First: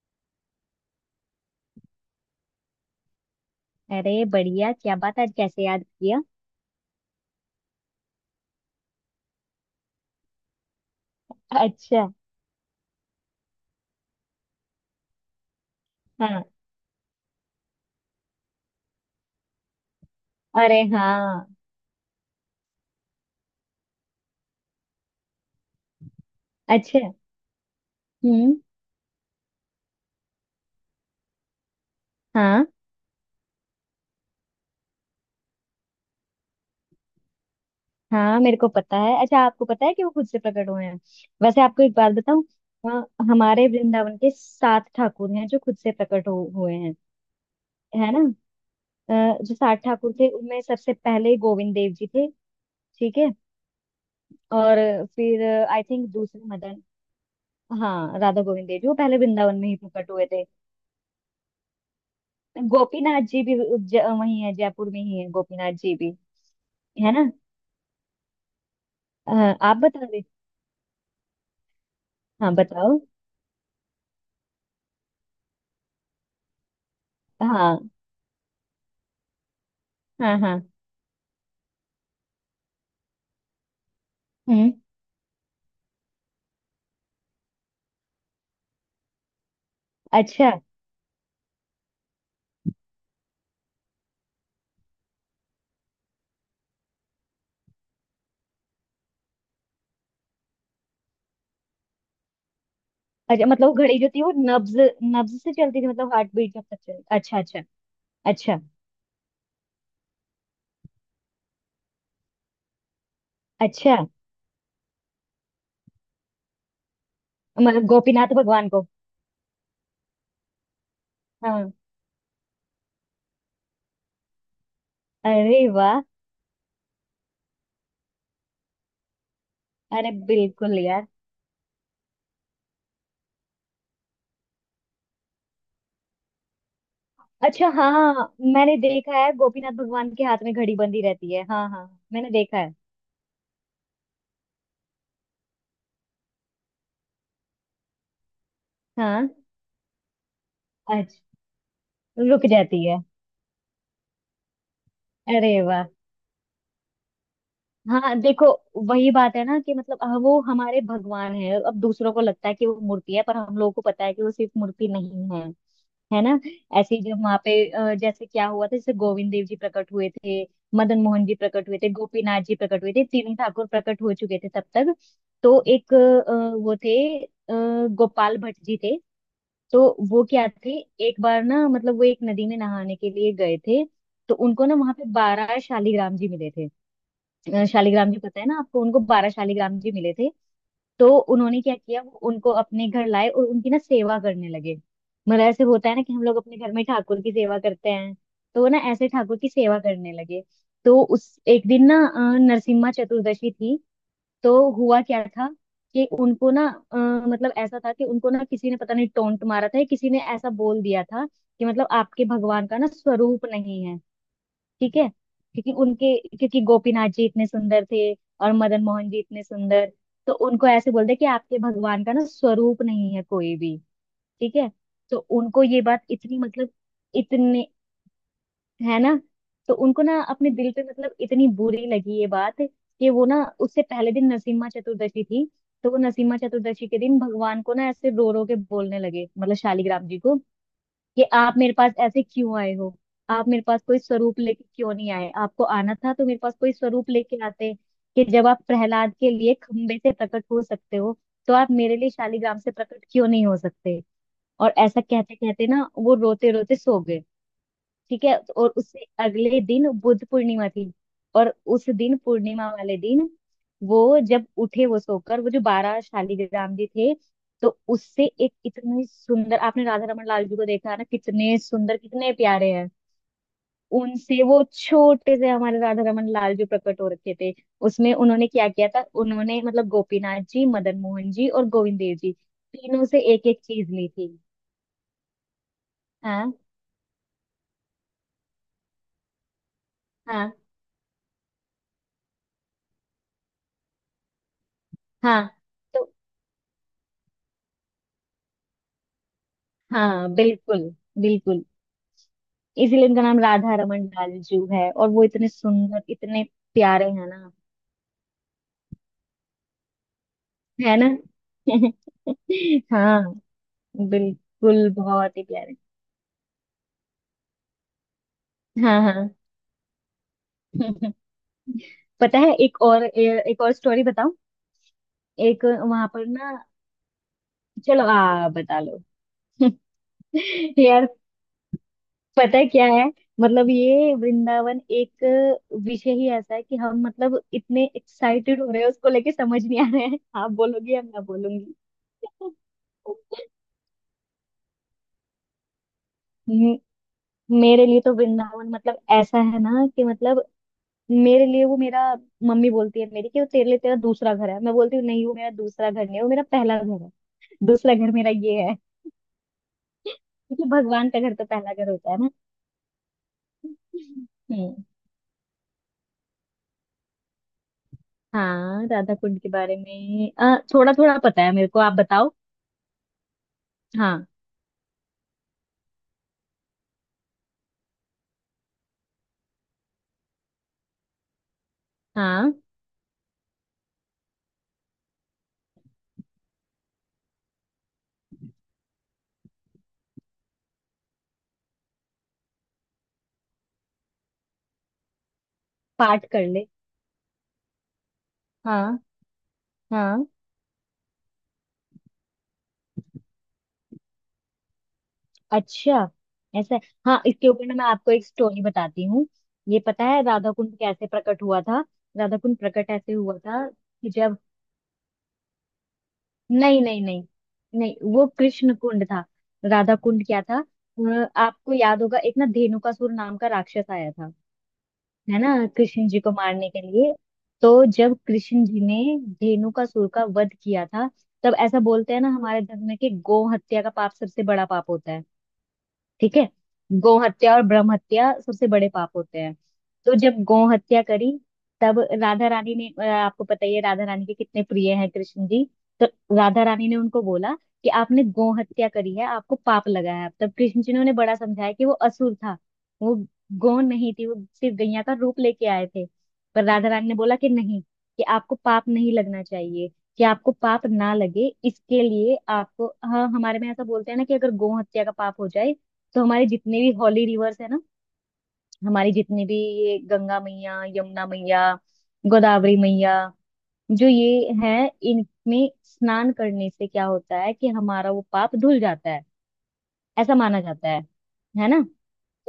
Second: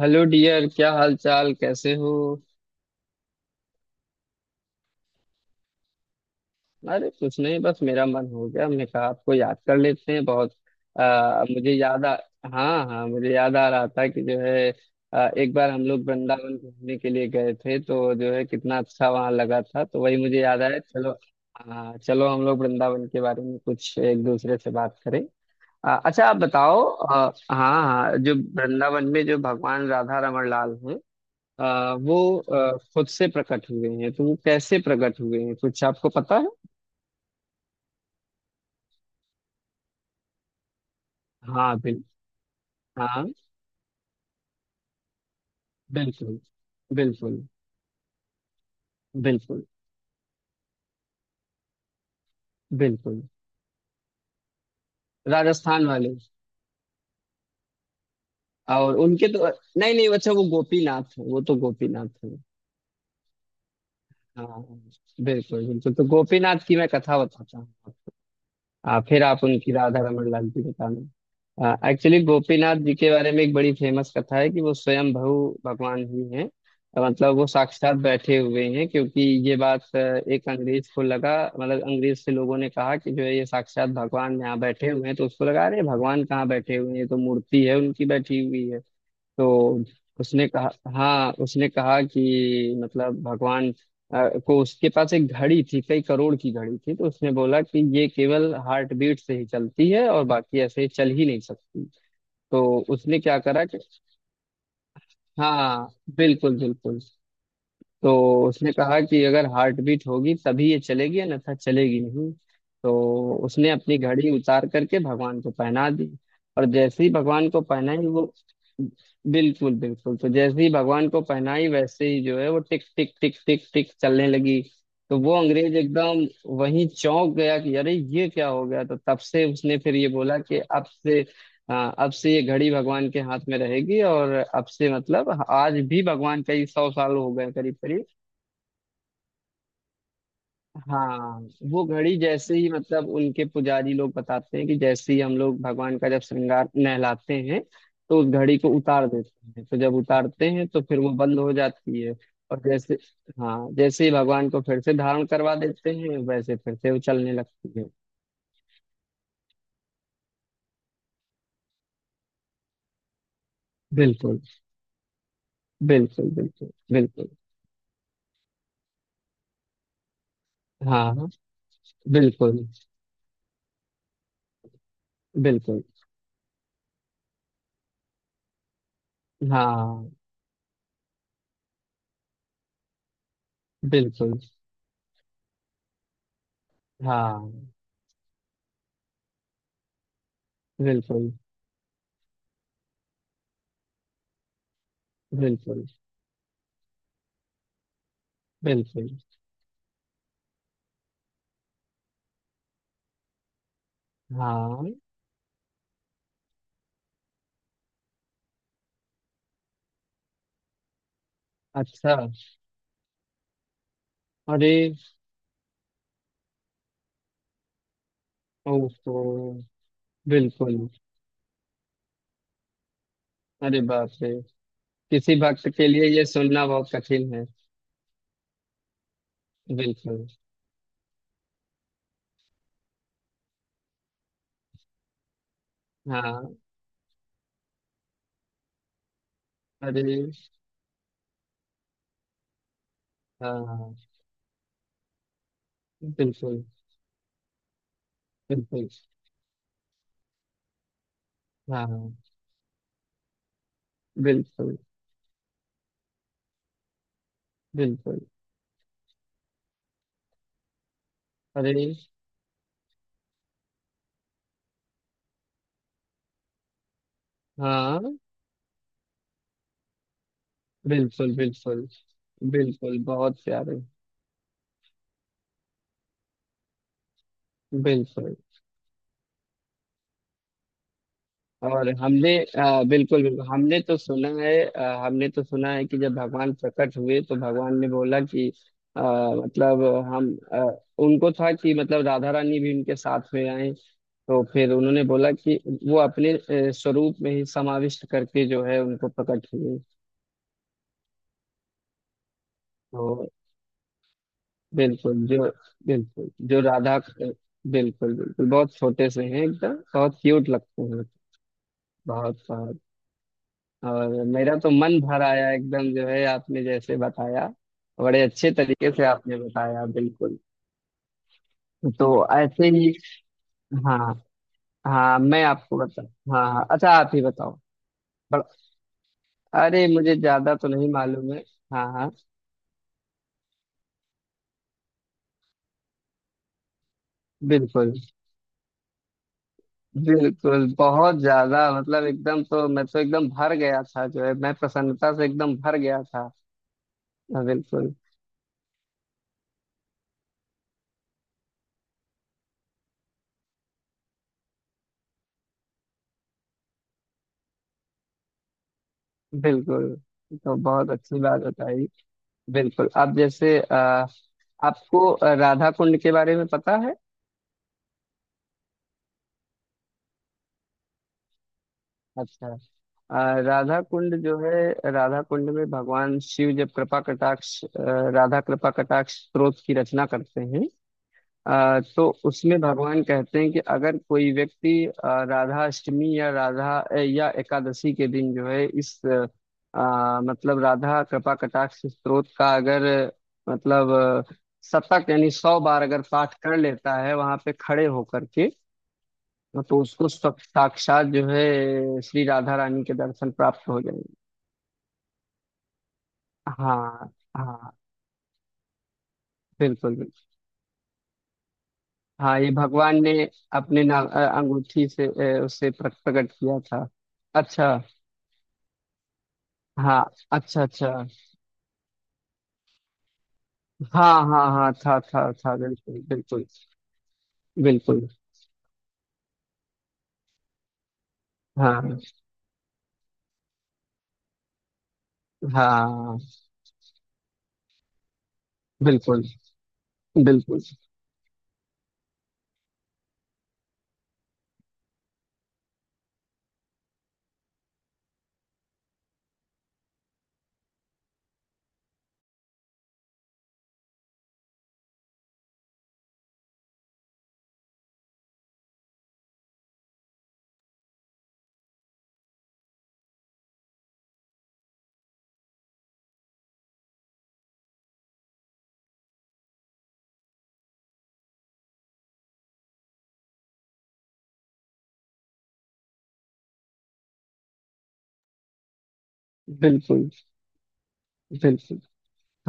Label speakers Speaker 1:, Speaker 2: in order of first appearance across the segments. Speaker 1: Hello dear, क्या हाल चाल, कैसे हो?
Speaker 2: अरे बढ़िया। क्या बात, आज कैसे याद किया।
Speaker 1: अरे कुछ नहीं, बस मेरा मन हो गया, मैं कहा आपको याद कर लेते हैं बहुत। मुझे याद
Speaker 2: अच्छा।
Speaker 1: आ। हाँ हाँ, मुझे याद आ रहा था कि जो है। एक बार हम लोग
Speaker 2: हाँ।
Speaker 1: वृंदावन घूमने के लिए गए थे, तो जो है कितना अच्छा वहाँ लगा था, तो वही मुझे याद आया।
Speaker 2: अरे
Speaker 1: चलो।
Speaker 2: हाँ।
Speaker 1: हाँ चलो, हम लोग वृंदावन के बारे में कुछ एक दूसरे से बात करें। अच्छा, आप बताओ।
Speaker 2: अच्छा।
Speaker 1: हाँ हाँ जो।
Speaker 2: हम्म।
Speaker 1: वृंदावन में जो भगवान राधा रमण लाल हैं। वो
Speaker 2: हाँ
Speaker 1: खुद से प्रकट हुए हैं, तो वो कैसे प्रकट हुए हैं, कुछ आपको पता है?
Speaker 2: हाँ, मेरे को पता है। अच्छा, आपको पता है कि वो खुद से प्रकट हुए हैं। वैसे
Speaker 1: हाँ
Speaker 2: आपको एक
Speaker 1: बिल।
Speaker 2: बात बताऊं,
Speaker 1: हाँ।
Speaker 2: हमारे वृंदावन के सात ठाकुर हैं जो खुद से प्रकट
Speaker 1: बिल्कुल।
Speaker 2: हो, हुए हैं।
Speaker 1: बिल्कुल।
Speaker 2: है ना। जो
Speaker 1: बिल्कुल।
Speaker 2: सात ठाकुर थे उनमें सबसे पहले गोविंद देव जी थे। ठीक
Speaker 1: बिल्कुल।
Speaker 2: है। और फिर आई
Speaker 1: राजस्थान
Speaker 2: थिंक
Speaker 1: वाले।
Speaker 2: दूसरे मदन। हाँ, राधा गोविंद देव जी वो
Speaker 1: और
Speaker 2: पहले
Speaker 1: उनके तो।
Speaker 2: वृंदावन में ही
Speaker 1: नहीं नहीं,
Speaker 2: प्रकट हुए
Speaker 1: अच्छा वो
Speaker 2: थे।
Speaker 1: गोपीनाथ है, वो तो गोपीनाथ है।
Speaker 2: गोपीनाथ जी भी वही है,
Speaker 1: हाँ।
Speaker 2: जयपुर में ही है
Speaker 1: बिल्कुल
Speaker 2: गोपीनाथ
Speaker 1: बिल्कुल,
Speaker 2: जी
Speaker 1: तो
Speaker 2: भी।
Speaker 1: गोपीनाथ की मैं
Speaker 2: है
Speaker 1: कथा
Speaker 2: ना।
Speaker 1: बताता हूँ। फिर आप उनकी
Speaker 2: आप
Speaker 1: राधा
Speaker 2: बता रहे।
Speaker 1: रमन लाल की बताना। एक्चुअली
Speaker 2: हाँ,
Speaker 1: गोपीनाथ जी
Speaker 2: बताओ।
Speaker 1: के बारे में एक बड़ी फेमस कथा है कि वो स्वयं भू भगवान ही हैं। मतलब वो
Speaker 2: हाँ।
Speaker 1: साक्षात बैठे हुए हैं, क्योंकि ये बात
Speaker 2: हाँ
Speaker 1: एक
Speaker 2: हाँ।
Speaker 1: अंग्रेज को लगा। मतलब अंग्रेज से लोगों ने कहा कि जो है ये साक्षात भगवान यहाँ
Speaker 2: हम्म।
Speaker 1: बैठे हुए हैं, तो उसको लगा अरे भगवान कहाँ बैठे हुए हैं, ये तो मूर्ति है उनकी बैठी हुई है। तो उसने
Speaker 2: अच्छा।
Speaker 1: कहा। हाँ, उसने कहा कि मतलब भगवान को उसके पास एक घड़ी थी, कई करोड़ की घड़ी थी। तो उसने बोला कि ये केवल हार्ट बीट से ही चलती है, और बाकी ऐसे चल ही नहीं सकती। तो उसने क्या
Speaker 2: अच्छा,
Speaker 1: करा
Speaker 2: मतलब वो
Speaker 1: कि।
Speaker 2: घड़ी जो थी वो नब्ज नब्ज से चलती
Speaker 1: हाँ
Speaker 2: थी, मतलब हार्ट बीट
Speaker 1: बिल्कुल
Speaker 2: जब तक
Speaker 1: बिल्कुल।
Speaker 2: चली। अच्छा अच्छा।
Speaker 1: तो
Speaker 2: अच्छा।
Speaker 1: उसने कहा कि अगर हार्ट बीट होगी तभी ये चलेगी, अन्यथा चलेगी नहीं। तो उसने
Speaker 2: अच्छा,
Speaker 1: अपनी घड़ी उतार करके भगवान को पहना दी। और जैसे ही भगवान को
Speaker 2: मतलब
Speaker 1: पहनाई वो।
Speaker 2: गोपीनाथ भगवान को।
Speaker 1: बिल्कुल बिल्कुल, तो जैसे ही भगवान को पहनाई
Speaker 2: हाँ।
Speaker 1: वैसे ही जो है वो टिक टिक टिक टिक टिक चलने लगी। तो वो
Speaker 2: अरे
Speaker 1: अंग्रेज
Speaker 2: वाह।
Speaker 1: एकदम वहीं चौंक गया कि अरे ये क्या हो गया। तो तब से उसने फिर ये
Speaker 2: अरे
Speaker 1: बोला कि
Speaker 2: बिल्कुल
Speaker 1: अब
Speaker 2: यार।
Speaker 1: से। हाँ, अब से ये घड़ी भगवान के हाथ में रहेगी, और अब से मतलब आज भी भगवान, कई सौ साल हो गए
Speaker 2: अच्छा।
Speaker 1: करीब
Speaker 2: हाँ
Speaker 1: करीब।
Speaker 2: हाँ, मैंने देखा है गोपीनाथ भगवान के हाथ में घड़ी बंधी रहती
Speaker 1: हाँ,
Speaker 2: है। हाँ
Speaker 1: वो
Speaker 2: हाँ।
Speaker 1: घड़ी
Speaker 2: मैंने
Speaker 1: जैसे
Speaker 2: देखा
Speaker 1: ही
Speaker 2: है।
Speaker 1: मतलब, उनके पुजारी लोग बताते हैं कि जैसे ही हम लोग भगवान का जब श्रृंगार नहलाते हैं, तो उस घड़ी को उतार
Speaker 2: हाँ।
Speaker 1: देते हैं। तो जब उतारते हैं तो फिर वो
Speaker 2: अच्छा।
Speaker 1: बंद हो जाती है।
Speaker 2: रुक
Speaker 1: और
Speaker 2: जाती
Speaker 1: जैसे।
Speaker 2: है।
Speaker 1: हाँ, जैसे ही भगवान को फिर से धारण करवा
Speaker 2: अरे वाह।
Speaker 1: देते हैं, वैसे फिर से वो चलने लगती है।
Speaker 2: हाँ, देखो। वही बात है ना कि मतलब वो हमारे भगवान है। अब दूसरों को लगता है कि वो मूर्ति है, पर हम लोगों को पता है कि वो
Speaker 1: बिल्कुल
Speaker 2: सिर्फ मूर्ति नहीं है। है
Speaker 1: बिल्कुल।
Speaker 2: ना।
Speaker 1: बिल्कुल
Speaker 2: ऐसे ही जब
Speaker 1: बिल्कुल।
Speaker 2: वहां पे जैसे क्या हुआ था। जैसे गोविंद देव जी प्रकट हुए थे, मदन मोहन
Speaker 1: हाँ।
Speaker 2: जी प्रकट हुए थे, गोपीनाथ जी
Speaker 1: बिल्कुल
Speaker 2: प्रकट हुए थे। तीनों ठाकुर प्रकट हो चुके थे तब तक। तो
Speaker 1: बिल्कुल।
Speaker 2: एक वो थे, गोपाल भट्ट जी थे। तो
Speaker 1: हाँ।
Speaker 2: वो क्या थे, एक बार ना मतलब वो एक नदी में नहाने के लिए गए थे। तो
Speaker 1: बिल्कुल।
Speaker 2: उनको ना वहां पे 12 शालिग्राम जी मिले थे।
Speaker 1: हाँ।
Speaker 2: शालिग्राम जी पता है ना आपको, उनको 12 शालिग्राम जी मिले थे। तो
Speaker 1: बिल्कुल
Speaker 2: उन्होंने क्या किया, वो उनको अपने घर लाए और उनकी ना सेवा करने लगे। मतलब ऐसे
Speaker 1: बिल्कुल
Speaker 2: होता है ना कि हम लोग अपने घर में ठाकुर की सेवा करते हैं। तो वो ना
Speaker 1: बिल्कुल।
Speaker 2: ऐसे ठाकुर की सेवा करने लगे। तो उस एक दिन ना नरसिम्हा चतुर्दशी थी। तो
Speaker 1: हाँ।
Speaker 2: हुआ क्या था कि उनको ना अ, मतलब ऐसा था कि उनको ना किसी ने पता नहीं टोंट मारा था या किसी ने ऐसा बोल दिया था कि मतलब
Speaker 1: अच्छा।
Speaker 2: आपके भगवान का ना स्वरूप नहीं है।
Speaker 1: अरे।
Speaker 2: ठीक है, क्योंकि उनके क्योंकि गोपीनाथ जी इतने सुंदर थे और मदन मोहन जी
Speaker 1: ओहो।
Speaker 2: इतने सुंदर। तो उनको
Speaker 1: बिल्कुल।
Speaker 2: ऐसे बोलते हैं कि आपके भगवान का ना स्वरूप नहीं है कोई भी।
Speaker 1: अरे बाप रे।
Speaker 2: ठीक है। तो
Speaker 1: किसी
Speaker 2: उनको
Speaker 1: भक्त
Speaker 2: ये
Speaker 1: के
Speaker 2: बात
Speaker 1: लिए ये
Speaker 2: इतनी
Speaker 1: सुनना
Speaker 2: मतलब
Speaker 1: बहुत कठिन है।
Speaker 2: इतने, है ना। तो उनको ना
Speaker 1: बिल्कुल।
Speaker 2: अपने दिल पे मतलब इतनी बुरी लगी ये बात कि वो ना, उससे पहले दिन नरसिम्हा चतुर्दशी थी। तो वो नरसिम्हा
Speaker 1: हाँ।
Speaker 2: चतुर्दशी के दिन भगवान को ना ऐसे रो रो के बोलने लगे, मतलब
Speaker 1: अरे।
Speaker 2: शालिग्राम जी को, कि आप मेरे पास ऐसे क्यों आए हो। आप मेरे पास
Speaker 1: हाँ।
Speaker 2: कोई स्वरूप लेके क्यों नहीं आए, आपको आना था तो मेरे पास
Speaker 1: बिल्कुल।
Speaker 2: कोई स्वरूप लेके आते। कि जब आप
Speaker 1: बिल्कुल।
Speaker 2: प्रहलाद के लिए खंबे से प्रकट हो सकते हो तो आप मेरे लिए
Speaker 1: हाँ।
Speaker 2: शालिग्राम से प्रकट क्यों नहीं हो सकते। और
Speaker 1: बिल्कुल।
Speaker 2: ऐसा कहते कहते ना वो रोते रोते सो गए।
Speaker 1: बिल्कुल।
Speaker 2: ठीक है। और उससे अगले दिन बुद्ध पूर्णिमा थी। और
Speaker 1: अरे।
Speaker 2: उस दिन पूर्णिमा वाले दिन वो जब उठे वो सोकर, वो जो 12 शालीग्राम जी थे, तो
Speaker 1: हाँ।
Speaker 2: उससे एक इतनी सुंदर, आपने राधा रमन लाल जी को देखा है ना,
Speaker 1: बिल्कुल।
Speaker 2: कितने
Speaker 1: बिल्कुल।
Speaker 2: सुंदर कितने प्यारे हैं।
Speaker 1: बिल्कुल बहुत प्यारे।
Speaker 2: उनसे वो छोटे से हमारे राधा रमन लाल जी प्रकट हो रखे थे। उसमें
Speaker 1: बिल्कुल।
Speaker 2: उन्होंने क्या किया था, उन्होंने मतलब गोपीनाथ जी, मदन मोहन जी और
Speaker 1: और
Speaker 2: गोविंद देव जी
Speaker 1: हमने
Speaker 2: तीनों से
Speaker 1: बिल्कुल बिल्कुल,
Speaker 2: एक एक
Speaker 1: हमने
Speaker 2: चीज
Speaker 1: तो
Speaker 2: ली
Speaker 1: सुना
Speaker 2: थी।
Speaker 1: है। हमने तो सुना है कि जब भगवान
Speaker 2: हाँ।
Speaker 1: प्रकट हुए तो भगवान ने बोला कि। मतलब हम
Speaker 2: हाँ।
Speaker 1: उनको था कि मतलब राधा रानी भी उनके साथ में आए। तो फिर उन्होंने बोला
Speaker 2: हाँ।
Speaker 1: कि वो
Speaker 2: तो
Speaker 1: अपने स्वरूप में ही समाविष्ट करके जो है उनको प्रकट हुए।
Speaker 2: हाँ बिल्कुल। बिल्कुल। इसीलिए इनका
Speaker 1: तो।
Speaker 2: नाम राधा रमन लालजू है और वो
Speaker 1: बिल्कुल जो।
Speaker 2: इतने सुंदर
Speaker 1: बिल्कुल
Speaker 2: इतने
Speaker 1: जो राधा।
Speaker 2: प्यारे हैं
Speaker 1: बिल्कुल
Speaker 2: ना।
Speaker 1: बिल्कुल, बहुत छोटे से हैं एकदम। बहुत क्यूट लगते
Speaker 2: है
Speaker 1: हैं।
Speaker 2: ना।
Speaker 1: बहुत।
Speaker 2: हाँ।
Speaker 1: और मेरा तो
Speaker 2: बिल्कुल
Speaker 1: मन भर
Speaker 2: बहुत ही
Speaker 1: आया
Speaker 2: प्यारे।
Speaker 1: एकदम जो है, आपने जैसे बताया, बड़े अच्छे तरीके
Speaker 2: हाँ
Speaker 1: से
Speaker 2: हाँ।
Speaker 1: आपने बताया। बिल्कुल। तो
Speaker 2: पता है
Speaker 1: ऐसे
Speaker 2: एक
Speaker 1: ही।
Speaker 2: और एक और
Speaker 1: हाँ।
Speaker 2: स्टोरी बताऊं।
Speaker 1: हाँ, मैं
Speaker 2: एक
Speaker 1: आपको बता।
Speaker 2: वहां पर
Speaker 1: हाँ
Speaker 2: ना
Speaker 1: हाँ, अच्छा आप ही बताओ।
Speaker 2: चलो
Speaker 1: बड़ा-।
Speaker 2: आ बता लो।
Speaker 1: अरे, मुझे ज्यादा तो नहीं
Speaker 2: यार,
Speaker 1: मालूम है। हाँ हाँ।
Speaker 2: पता है क्या है, मतलब ये वृंदावन एक विषय ही ऐसा है कि हम मतलब इतने
Speaker 1: बिल्कुल
Speaker 2: एक्साइटेड हो रहे हैं उसको लेके, समझ नहीं आ रहे हैं आप
Speaker 1: बिल्कुल,
Speaker 2: बोलोगी या
Speaker 1: बहुत
Speaker 2: मैं
Speaker 1: ज्यादा
Speaker 2: बोलूंगी।
Speaker 1: मतलब एकदम। तो मैं तो एकदम भर गया था जो है, मैं प्रसन्नता से एकदम भर गया था। हाँ,
Speaker 2: मेरे
Speaker 1: बिल्कुल।
Speaker 2: लिए तो वृंदावन मतलब ऐसा है ना कि मतलब मेरे लिए वो मेरा, मम्मी बोलती है मेरी कि वो तेरे लिए तेरा दूसरा घर है। मैं बोलती हूँ नहीं, वो मेरा दूसरा घर नहीं है, वो मेरा पहला घर है। दूसरा घर मेरा ये है,
Speaker 1: बिल्कुल। तो
Speaker 2: क्योंकि
Speaker 1: बहुत
Speaker 2: भगवान
Speaker 1: अच्छी
Speaker 2: का घर
Speaker 1: बात
Speaker 2: तो पहला
Speaker 1: बताई।
Speaker 2: घर होता है ना।
Speaker 1: बिल्कुल, अब जैसे
Speaker 2: हम्म।
Speaker 1: आपको राधा कुंड के बारे में पता है?
Speaker 2: हाँ, राधा कुंड के बारे में थोड़ा थोड़ा पता है मेरे को, आप बताओ।
Speaker 1: अच्छा। अ, राधा कुंड
Speaker 2: हाँ।
Speaker 1: जो है, राधा कुंड में भगवान शिव जब कृपा कटाक्ष राधा कृपा कटाक्ष स्तोत्र की रचना करते हैं। तो
Speaker 2: हाँ,
Speaker 1: उसमें भगवान कहते हैं कि अगर कोई व्यक्ति राधा अष्टमी या राधा या एकादशी के दिन जो है इस मतलब राधा कृपा कटाक्ष स्तोत्र का अगर मतलब अ, शतक यानी 100 बार अगर
Speaker 2: पाठ
Speaker 1: पाठ
Speaker 2: कर
Speaker 1: कर
Speaker 2: ले।
Speaker 1: लेता है वहां पे खड़े होकर के।
Speaker 2: हाँ।
Speaker 1: हाँ, तो उसको
Speaker 2: हाँ।
Speaker 1: साक्षात जो है श्री राधा रानी के दर्शन प्राप्त हो जाएंगे।
Speaker 2: अच्छा, ऐसा है।
Speaker 1: हाँ
Speaker 2: हाँ, इसके ऊपर
Speaker 1: हाँ।
Speaker 2: ना मैं आपको एक स्टोरी बताती हूँ। ये
Speaker 1: बिल्कुल
Speaker 2: पता
Speaker 1: बिल्कुल।
Speaker 2: है राधा कुंड कैसे प्रकट हुआ था। राधा
Speaker 1: हाँ, ये
Speaker 2: कुंड प्रकट
Speaker 1: भगवान ने
Speaker 2: ऐसे हुआ था
Speaker 1: अपने ना
Speaker 2: कि जब,
Speaker 1: अंगूठी से उसे प्रकट किया
Speaker 2: नहीं
Speaker 1: था।
Speaker 2: नहीं नहीं,
Speaker 1: अच्छा।
Speaker 2: नहीं वो कृष्ण कुंड था। राधा
Speaker 1: हाँ।
Speaker 2: कुंड क्या था,
Speaker 1: अच्छा अच्छा।
Speaker 2: आपको याद होगा एक ना धेनुकासुर नाम का राक्षस आया
Speaker 1: हाँ
Speaker 2: था।
Speaker 1: हाँ हाँ, था
Speaker 2: है ना,
Speaker 1: था बिल्कुल
Speaker 2: कृष्ण जी को
Speaker 1: बिल्कुल।
Speaker 2: मारने के लिए। तो
Speaker 1: बिल्कुल।
Speaker 2: जब कृष्ण जी ने धेनुकासुर का वध किया था, तब ऐसा
Speaker 1: हाँ
Speaker 2: बोलते हैं ना हमारे धर्म में कि गौ हत्या का पाप सबसे बड़ा पाप होता है।
Speaker 1: हाँ।
Speaker 2: ठीक है। गौ हत्या और ब्रह्म हत्या सबसे बड़े पाप
Speaker 1: बिल्कुल
Speaker 2: होते हैं। तो जब
Speaker 1: बिल्कुल।
Speaker 2: गौ हत्या करी, तब राधा रानी ने आपको पता ही है राधा रानी के कितने प्रिय हैं कृष्ण जी। तो राधा रानी ने उनको बोला कि आपने गौ हत्या करी है, आपको पाप लगा है। तब कृष्ण जी ने उन्हें बड़ा समझाया कि वो असुर था, वो गौ नहीं थी, वो सिर्फ गैया का रूप लेके आए थे। पर राधा रानी ने बोला कि नहीं, कि आपको पाप नहीं लगना चाहिए, कि आपको पाप ना लगे इसके लिए आपको। हाँ, हमारे में ऐसा बोलते हैं ना कि अगर गौ हत्या का पाप हो जाए, तो हमारे जितने भी हॉली रिवर्स है ना, हमारी जितने भी, ये गंगा मैया, यमुना मैया, गोदावरी मैया, जो ये है, इनमें स्नान करने से क्या होता है कि हमारा वो पाप धुल जाता है।
Speaker 1: बिल्कुल
Speaker 2: ऐसा माना जाता है। है
Speaker 1: बिल्कुल।
Speaker 2: ना।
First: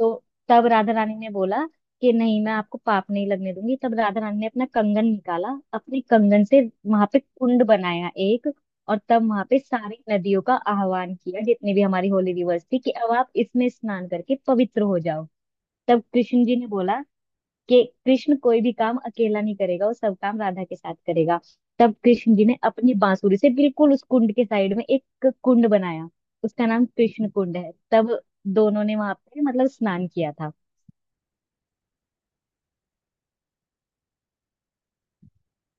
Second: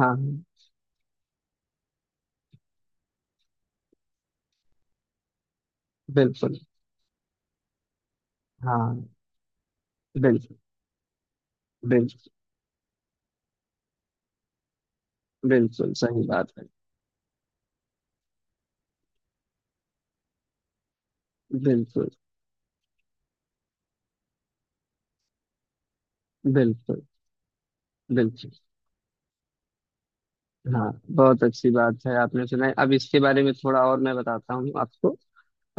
Speaker 1: हाँ।
Speaker 2: तब राधा रानी ने बोला कि नहीं, मैं आपको पाप नहीं लगने दूंगी। तब राधा रानी ने अपना कंगन निकाला, अपने कंगन
Speaker 1: बिल्कुल।
Speaker 2: से वहां पे कुंड बनाया एक। और
Speaker 1: हाँ।
Speaker 2: तब वहां पे सारी नदियों का
Speaker 1: बिल्कुल
Speaker 2: आह्वान किया, जितनी भी हमारी
Speaker 1: बिल्कुल
Speaker 2: होली रिवर्स थी, कि अब आप इसमें स्नान करके पवित्र हो जाओ।
Speaker 1: बिल्कुल
Speaker 2: तब
Speaker 1: सही
Speaker 2: कृष्ण
Speaker 1: बात
Speaker 2: जी
Speaker 1: है।
Speaker 2: ने बोला कि कृष्ण कोई भी काम अकेला नहीं करेगा, वो सब काम राधा के साथ करेगा। तब
Speaker 1: बिल्कुल
Speaker 2: कृष्ण जी ने अपनी बांसुरी से बिल्कुल उस कुंड के साइड में एक कुंड बनाया, उसका नाम
Speaker 1: बिल्कुल
Speaker 2: कृष्ण कुंड है। तब
Speaker 1: बिल्कुल।
Speaker 2: दोनों ने वहां पे मतलब स्नान किया था।
Speaker 1: हाँ, बहुत अच्छी बात है। आपने सुना है, अब इसके बारे में थोड़ा और मैं बताता हूँ आपको।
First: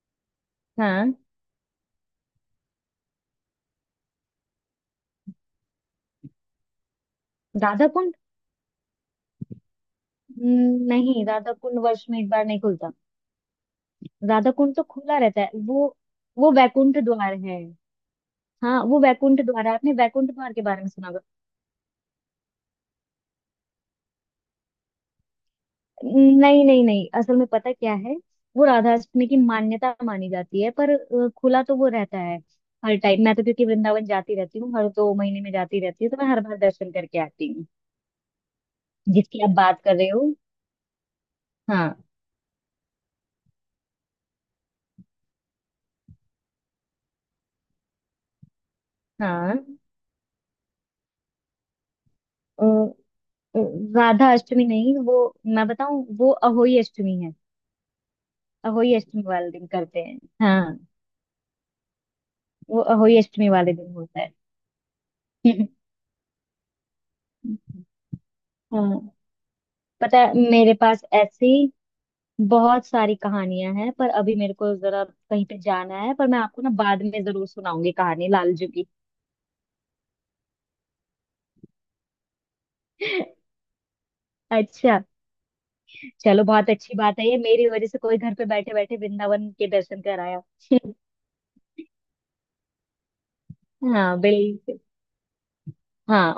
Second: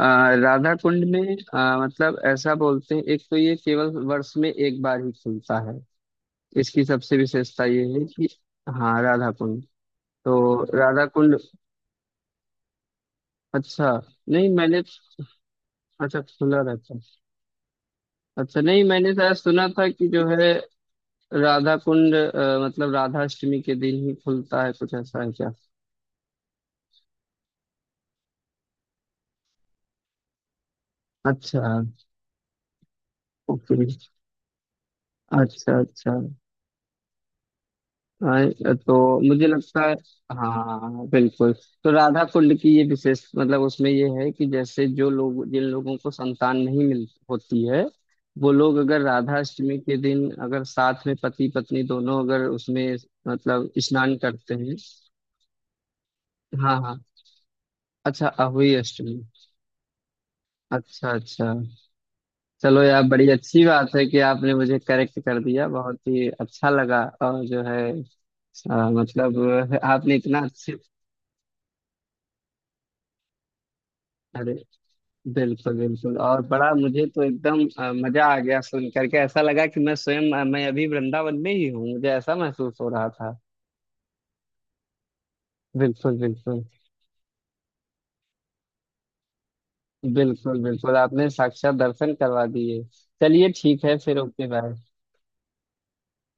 Speaker 1: राधा कुंड
Speaker 2: हाँ।
Speaker 1: में मतलब ऐसा बोलते हैं, एक तो ये केवल वर्ष में एक बार ही खुलता है। इसकी सबसे विशेषता ये
Speaker 2: राधा
Speaker 1: है
Speaker 2: कुंड।
Speaker 1: कि। हाँ राधा कुंड। तो राधा
Speaker 2: नहीं,
Speaker 1: कुंड।
Speaker 2: राधा कुंड वर्ष में एक बार नहीं खुलता।
Speaker 1: अच्छा। नहीं
Speaker 2: राधा कुंड
Speaker 1: मैंने।
Speaker 2: तो खुला रहता है वो
Speaker 1: अच्छा,
Speaker 2: वो
Speaker 1: खुला रहता
Speaker 2: वैकुंठ
Speaker 1: है।
Speaker 2: द्वार है।
Speaker 1: अच्छा, नहीं
Speaker 2: हाँ वो
Speaker 1: मैंने शायद
Speaker 2: वैकुंठ
Speaker 1: सुना
Speaker 2: द्वार है,
Speaker 1: था
Speaker 2: आपने
Speaker 1: कि जो
Speaker 2: वैकुंठ
Speaker 1: है
Speaker 2: द्वार के बारे में सुना होगा।
Speaker 1: राधा कुंड मतलब राधाष्टमी के दिन ही खुलता है, कुछ ऐसा है क्या?
Speaker 2: नहीं नहीं नहीं, असल में पता क्या है, वो राधा अष्टमी की मान्यता मानी जाती है पर खुला
Speaker 1: अच्छा।
Speaker 2: तो वो रहता है हर टाइम। मैं तो क्योंकि
Speaker 1: ओके।
Speaker 2: वृंदावन जाती रहती हूँ, हर 2 महीने में
Speaker 1: अच्छा
Speaker 2: जाती रहती हूँ,
Speaker 1: अच्छा।
Speaker 2: तो मैं हर बार दर्शन करके आती हूँ।
Speaker 1: हाँ, तो
Speaker 2: जिसकी
Speaker 1: मुझे
Speaker 2: आप
Speaker 1: लगता
Speaker 2: बात
Speaker 1: है।
Speaker 2: कर रहे हो।
Speaker 1: हाँ बिल्कुल। तो
Speaker 2: हाँ।
Speaker 1: राधा कुंड की ये विशेष मतलब उसमें ये है कि जैसे जो लोग, जिन लोगों को संतान नहीं मिल होती है, वो लोग अगर राधा
Speaker 2: हाँ।
Speaker 1: अष्टमी के दिन अगर साथ में पति पत्नी दोनों अगर
Speaker 2: अ,
Speaker 1: उसमें
Speaker 2: अ,
Speaker 1: मतलब स्नान
Speaker 2: राधा
Speaker 1: करते
Speaker 2: अष्टमी
Speaker 1: हैं।
Speaker 2: नहीं, वो मैं बताऊँ वो
Speaker 1: हाँ
Speaker 2: अहोई
Speaker 1: हाँ।
Speaker 2: अष्टमी है।
Speaker 1: अच्छा, अहुई
Speaker 2: अहोई
Speaker 1: अष्टमी।
Speaker 2: अष्टमी वाले दिन करते हैं। हाँ,
Speaker 1: अच्छा अच्छा।
Speaker 2: वो
Speaker 1: चलो यार,
Speaker 2: अहोई
Speaker 1: बड़ी
Speaker 2: अष्टमी
Speaker 1: अच्छी
Speaker 2: वाले दिन
Speaker 1: बात है कि
Speaker 2: होता है।
Speaker 1: आपने मुझे करेक्ट कर दिया, बहुत ही अच्छा लगा। और जो है
Speaker 2: हाँ।
Speaker 1: मतलब आपने
Speaker 2: पता है,
Speaker 1: इतना
Speaker 2: मेरे
Speaker 1: अच्छे।
Speaker 2: पास ऐसी बहुत सारी कहानियां हैं, पर अभी
Speaker 1: अरे
Speaker 2: मेरे को जरा कहीं पे
Speaker 1: बिल्कुल
Speaker 2: जाना है,
Speaker 1: बिल्कुल।
Speaker 2: पर मैं
Speaker 1: और
Speaker 2: आपको ना
Speaker 1: बड़ा
Speaker 2: बाद
Speaker 1: मुझे तो
Speaker 2: में जरूर
Speaker 1: एकदम
Speaker 2: सुनाऊंगी
Speaker 1: मजा
Speaker 2: कहानी
Speaker 1: आ गया,
Speaker 2: लालजू की।
Speaker 1: सुन करके ऐसा लगा कि मैं स्वयं मैं अभी वृंदावन में ही हूँ, मुझे ऐसा महसूस हो रहा था।
Speaker 2: अच्छा।
Speaker 1: बिल्कुल
Speaker 2: चलो
Speaker 1: बिल्कुल।
Speaker 2: बहुत अच्छी बात है, ये मेरी वजह से कोई घर पे बैठे बैठे वृंदावन के दर्शन कराया।
Speaker 1: बिल्कुल बिल्कुल, आपने साक्षात दर्शन करवा दिए। चलिए ठीक है
Speaker 2: हाँ
Speaker 1: फिर। Okay bye.
Speaker 2: बिल्कुल। हाँ।